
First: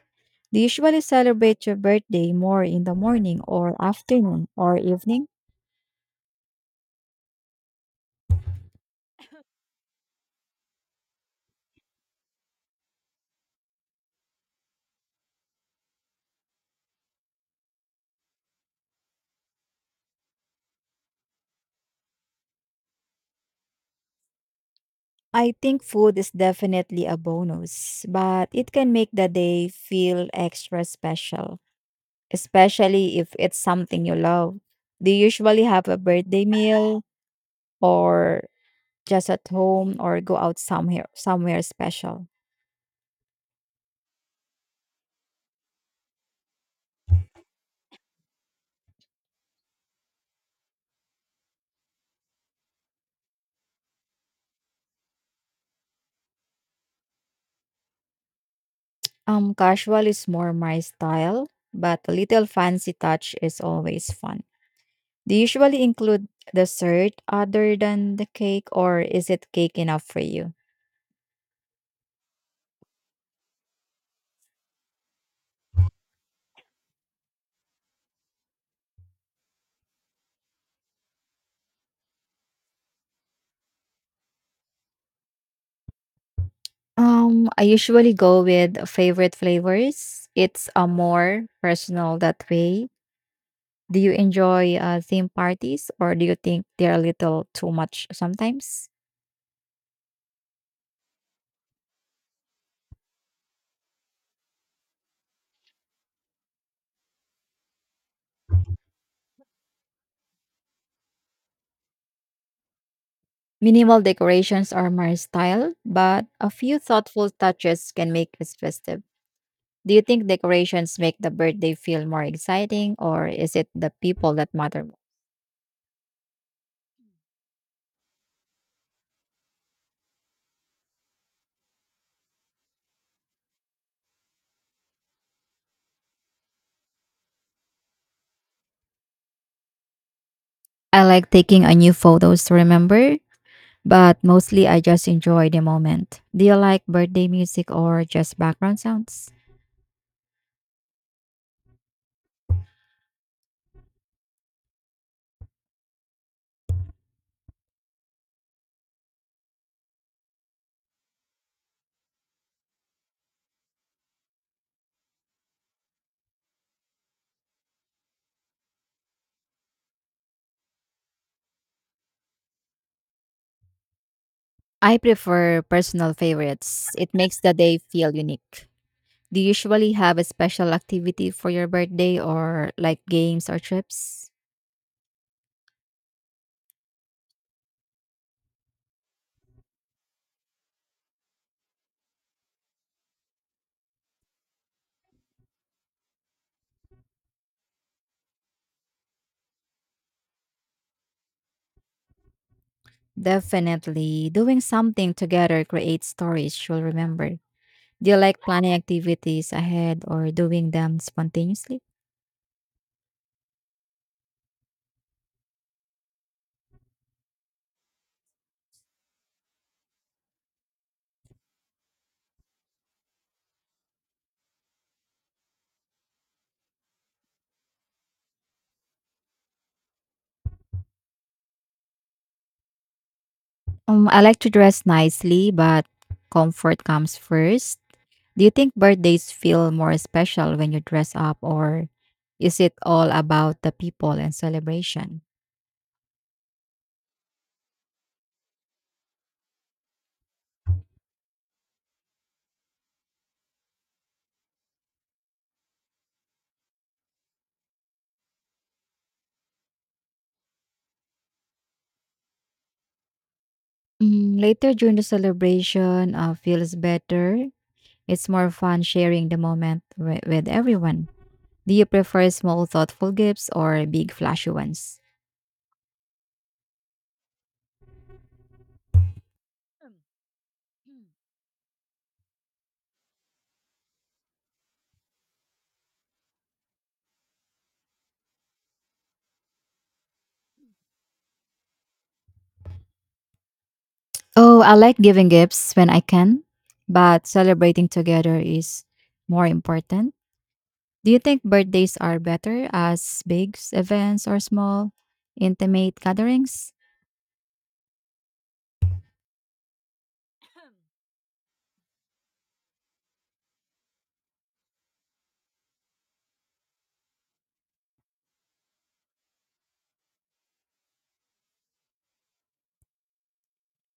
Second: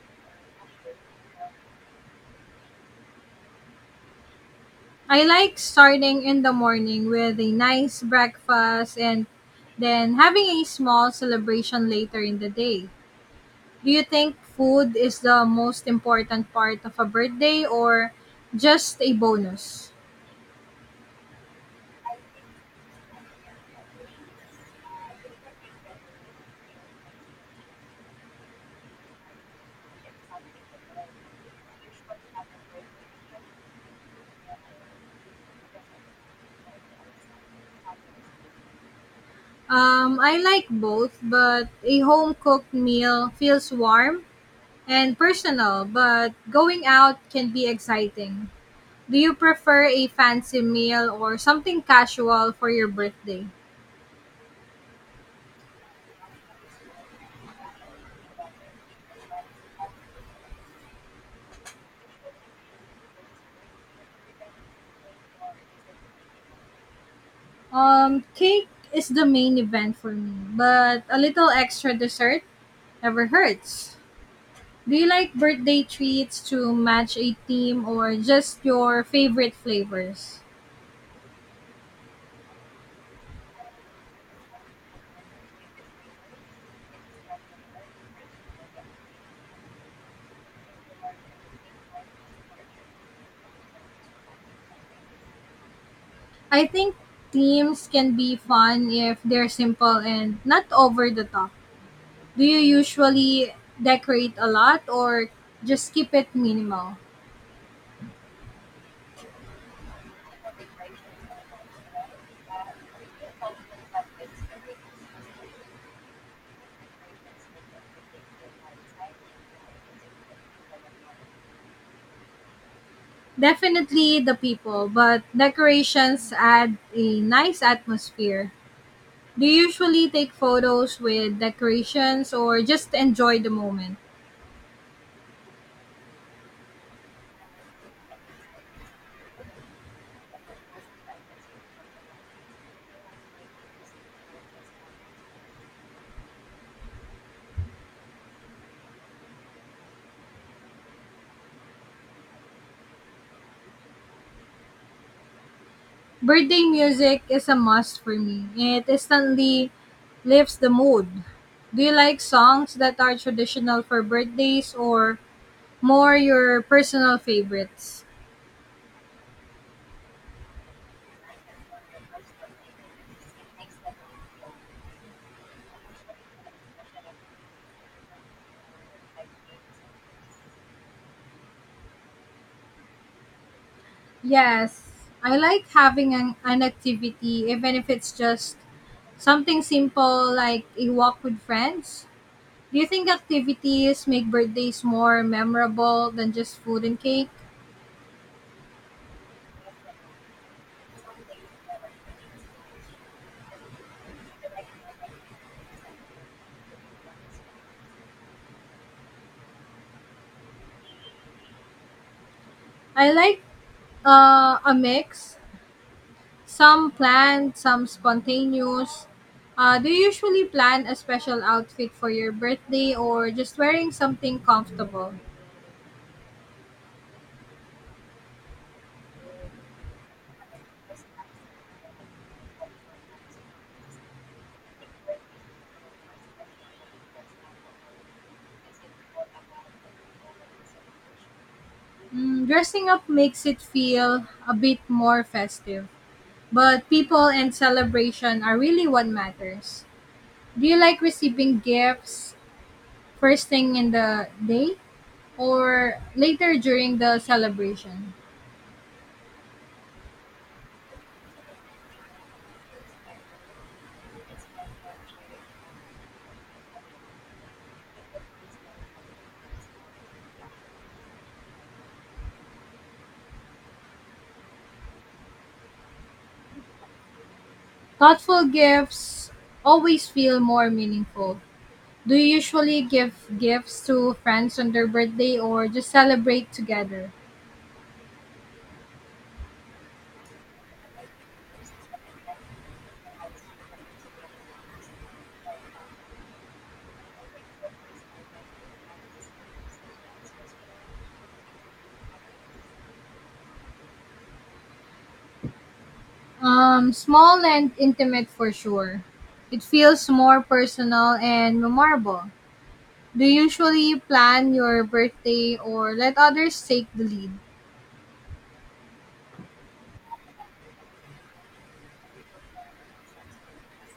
Speaker 2: Do you usually celebrate your birthday more in the morning or afternoon or
Speaker 1: I
Speaker 2: evening?
Speaker 1: like starting in the morning with a nice breakfast and then having a small celebration later in the day. Do you think food is the most important part of a birthday or just a bonus?
Speaker 2: I think food is definitely a bonus, but it can make the day feel extra special, especially if it's something you love. Do you usually have a birthday meal or just at home or go
Speaker 1: I
Speaker 2: out
Speaker 1: like
Speaker 2: somewhere
Speaker 1: both,
Speaker 2: somewhere
Speaker 1: but a
Speaker 2: special?
Speaker 1: home cooked meal feels warm and personal, but going out can be exciting. Do you prefer a fancy meal or something casual for your birthday?
Speaker 2: Casual is more my style, but a little fancy touch is always fun. Do you usually include dessert other than the cake,
Speaker 1: Cake
Speaker 2: or
Speaker 1: is the
Speaker 2: is it
Speaker 1: main
Speaker 2: cake
Speaker 1: event
Speaker 2: enough
Speaker 1: for
Speaker 2: for
Speaker 1: me,
Speaker 2: you?
Speaker 1: but a little extra dessert never hurts. Do you like birthday treats to match a theme or just your favorite flavors?
Speaker 2: I usually go with favorite flavors. It's a more personal that way. Do you enjoy theme parties, or do you think
Speaker 1: I
Speaker 2: they're
Speaker 1: think
Speaker 2: a little too
Speaker 1: themes
Speaker 2: much
Speaker 1: can be
Speaker 2: sometimes?
Speaker 1: fun if they're simple and not over the top. Do you usually decorate a lot or just keep it minimal?
Speaker 2: Minimal decorations are my style, but a few thoughtful touches can make it festive. Do you think decorations make the birthday feel more exciting, or is it the
Speaker 1: Definitely
Speaker 2: people
Speaker 1: the
Speaker 2: that matter
Speaker 1: people,
Speaker 2: more?
Speaker 1: but decorations add a nice atmosphere. Do you usually take photos with decorations or just enjoy the moment?
Speaker 2: I like taking a new photos to remember, but mostly I just enjoy the moment. Do you like birthday music or just background sounds?
Speaker 1: Birthday music is a must for me. It instantly lifts the mood. Do you like songs that are traditional for birthdays or more your personal favorites?
Speaker 2: I prefer personal favorites. It makes the day feel unique. Do you usually have a special activity for your birthday or like games or trips?
Speaker 1: Yes, I like having an activity, even if it's just something simple like a walk with friends. Do you think activities make birthdays more memorable than just food and cake?
Speaker 2: Definitely. Doing something together creates stories you'll remember. Do you like planning activities ahead or doing them spontaneously?
Speaker 1: I like a mix, some planned, some spontaneous. Do you usually plan a special outfit for your birthday or just wearing something comfortable?
Speaker 2: I like to dress nicely, but comfort comes first. Do you think birthdays feel more special when you dress up, or
Speaker 1: Mm,
Speaker 2: is it
Speaker 1: dressing up
Speaker 2: all
Speaker 1: makes it
Speaker 2: about the people
Speaker 1: feel
Speaker 2: and
Speaker 1: a bit
Speaker 2: celebration?
Speaker 1: more festive, but people and celebration are really what matters. Do you like receiving gifts first thing in the day or later during the celebration?
Speaker 2: Mm, later during the celebration, feels better. It's more fun sharing the moment with everyone. Do you prefer small, thoughtful gifts or big, flashy ones?
Speaker 1: Thoughtful gifts always feel more meaningful. Do you usually give gifts to friends on their birthday or just celebrate together?
Speaker 2: Oh, I like giving gifts when I can, but celebrating together is more important. Do you think birthdays are better as big events or small, intimate gatherings?
Speaker 1: Small and intimate for sure. It feels more personal and memorable. Do you usually plan your birthday or let others take the lead?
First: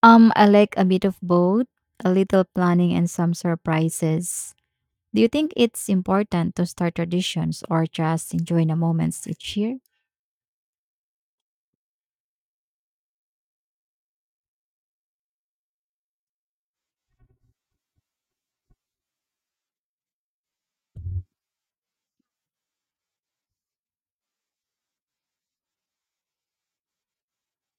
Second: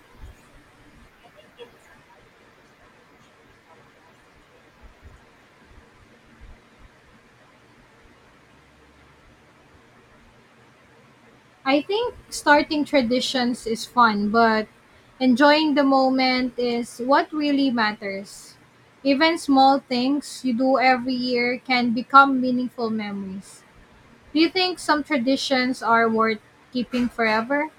Speaker 2: I like a bit of both, a little planning and some surprises. Do you think it's important to start traditions or just enjoy the moments each year?
Speaker 1: I think starting traditions is fun, but enjoying the moment is what really matters. Even small things you do every year can become meaningful memories. Do you think some traditions are worth keeping forever?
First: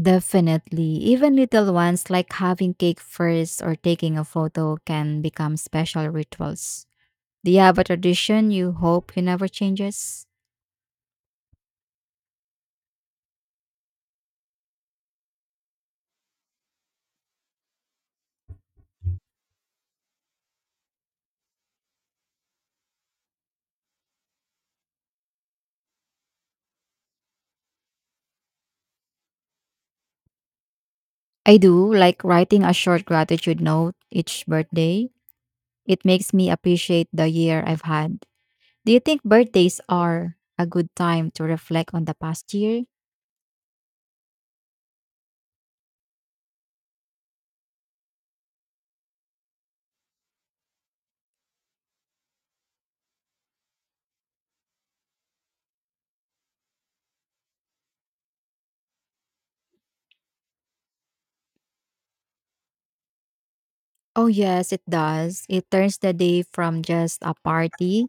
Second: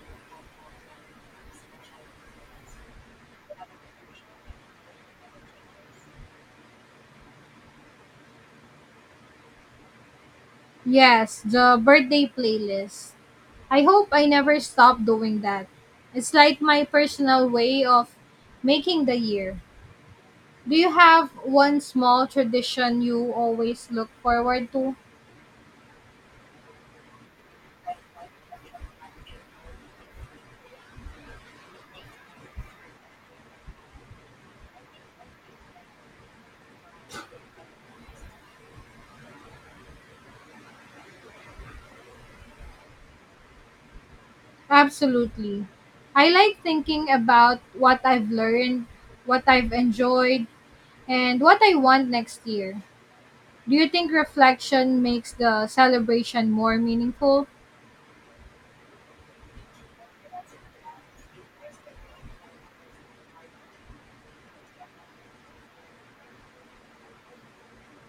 Speaker 2: Definitely. Even little ones like having cake first or taking a photo can become special rituals. Do you have a tradition you hope you never changes?
Speaker 1: Yes, the birthday playlist. I hope I never stop doing that. It's like my personal way of making the year. Do you have one small tradition you always look forward to?
Speaker 2: I do, like writing a short gratitude note each birthday. It makes me appreciate the year I've had. Do you think birthdays are a good time to reflect on the past year?
Speaker 1: Absolutely. I like thinking about what I've learned, what I've enjoyed, and what I want next year. Do you think reflection makes the celebration more meaningful?
Speaker 2: Oh, yes, it does. It turns the day from just a party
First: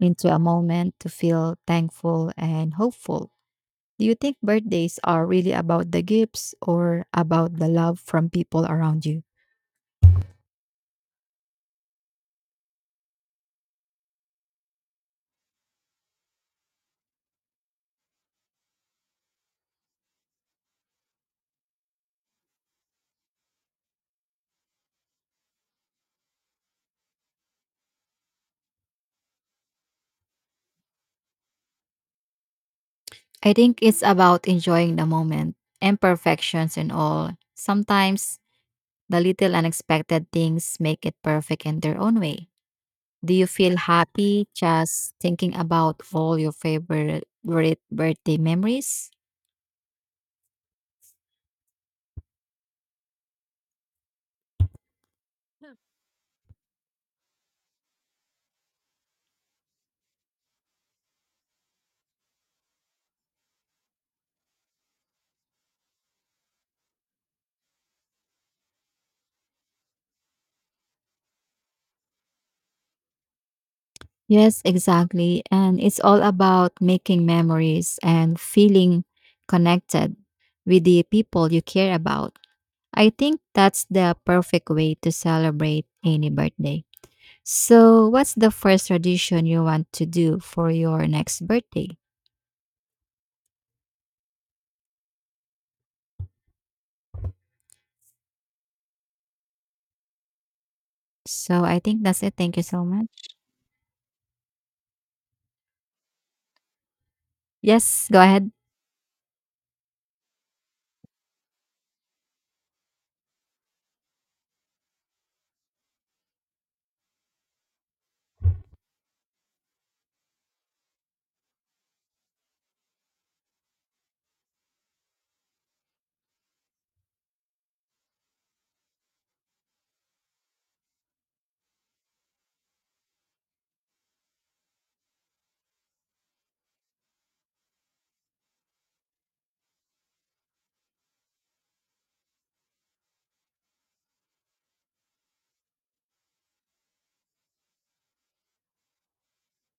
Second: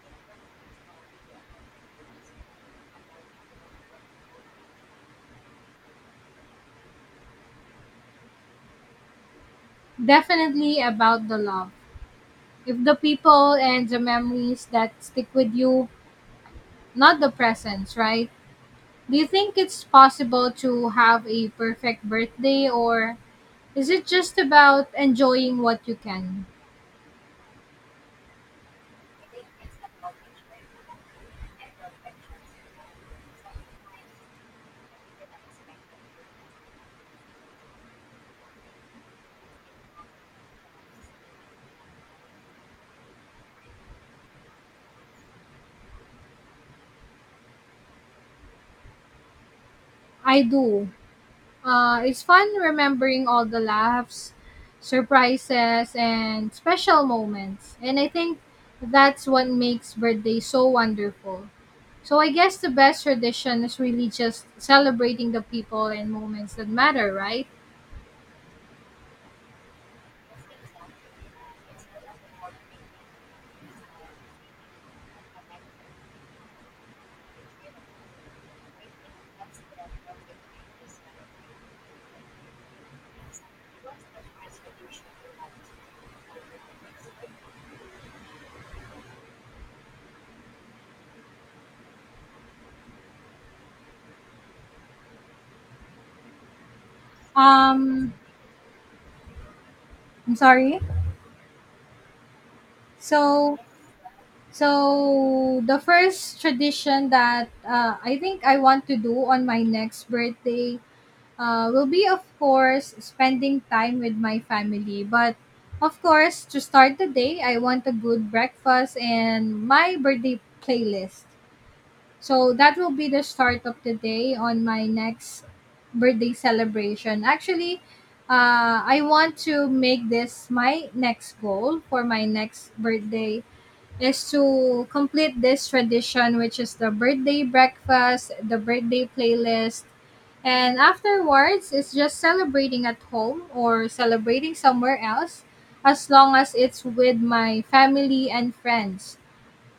Speaker 2: into a moment to feel thankful and hopeful. Do you think birthdays are really about the gifts or about the love from people around you?
Speaker 1: Definitely about the love. If the people and the memories that stick with you, not the presents, right? Do you think it's possible to have a perfect birthday or is it just about enjoying what you can?
Speaker 2: I think it's about enjoying the moment, imperfections and all. Sometimes the little unexpected things make it perfect in their own way. Do you feel happy just thinking about all your favorite great birthday memories?
Speaker 1: I do. It's fun remembering all the laughs, surprises, and special moments. And I think that's what makes birthday so wonderful. So I guess the best tradition is really just celebrating the people and moments that matter, right?
Speaker 2: Yes, exactly. And it's all about making memories and feeling connected with the people you care about. I think that's the perfect way to celebrate any birthday. So, what's the first tradition you want to do for your next birthday?
Speaker 1: Um, I'm sorry.
Speaker 2: So, I think that's it. Thank you so much.
Speaker 1: So, so the first tradition that
Speaker 2: Yes,
Speaker 1: I
Speaker 2: go
Speaker 1: think
Speaker 2: ahead.
Speaker 1: I want to do on my next birthday will be, of course, spending time with my family. But of course, to start the day, I want a good breakfast and my birthday playlist. So that will be the start of the day on my next birthday celebration. Actually, I want to make this my next goal for my next birthday is to complete this tradition, which is the birthday breakfast, the birthday playlist, and afterwards, it's just celebrating at home or celebrating somewhere else as long as it's with my family and friends.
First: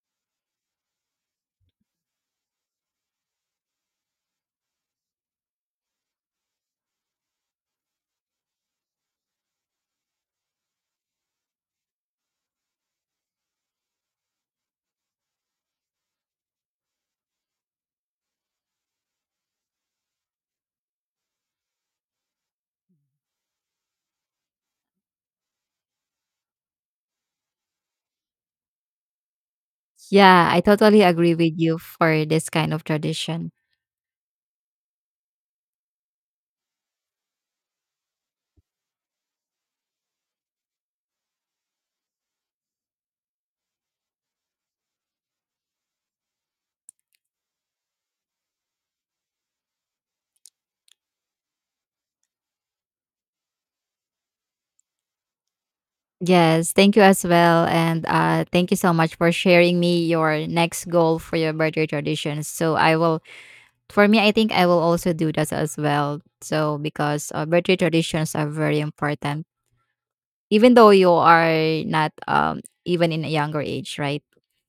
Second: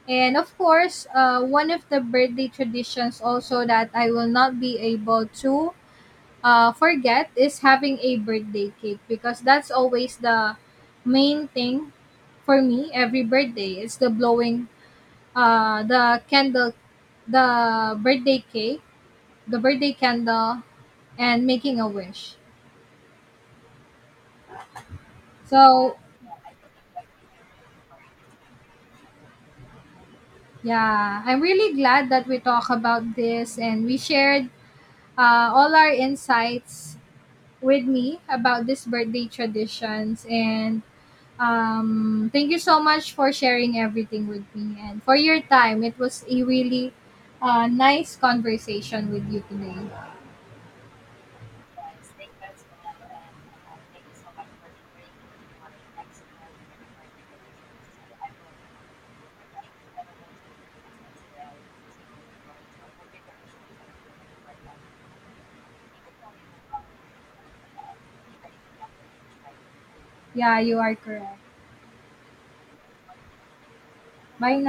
Speaker 1: And of course, one of the birthday traditions also that I will not be able to forget is having a birthday cake because that's always the main thing for me every birthday. It's the blowing the candle, the birthday cake, the birthday candle, and making a wish. So,
Speaker 2: Yeah, I totally
Speaker 1: yeah,
Speaker 2: agree
Speaker 1: I'm
Speaker 2: with
Speaker 1: really
Speaker 2: you
Speaker 1: glad
Speaker 2: for
Speaker 1: that we
Speaker 2: this
Speaker 1: talked
Speaker 2: kind of
Speaker 1: about
Speaker 2: tradition.
Speaker 1: this and we shared all our insights with me about this birthday traditions. And thank you so much for sharing everything with me and for your time. It was a really nice conversation with you today.
Speaker 2: Yes, thank you as well. And thank you so much for sharing me your next goal for your birthday traditions. So, I will, for me, I think I will also do that as well. So, because birthday traditions are very important.
Speaker 1: Yeah,
Speaker 2: Even
Speaker 1: you
Speaker 2: though
Speaker 1: are
Speaker 2: you
Speaker 1: correct.
Speaker 2: are not, even in a younger age, right?
Speaker 1: Bye.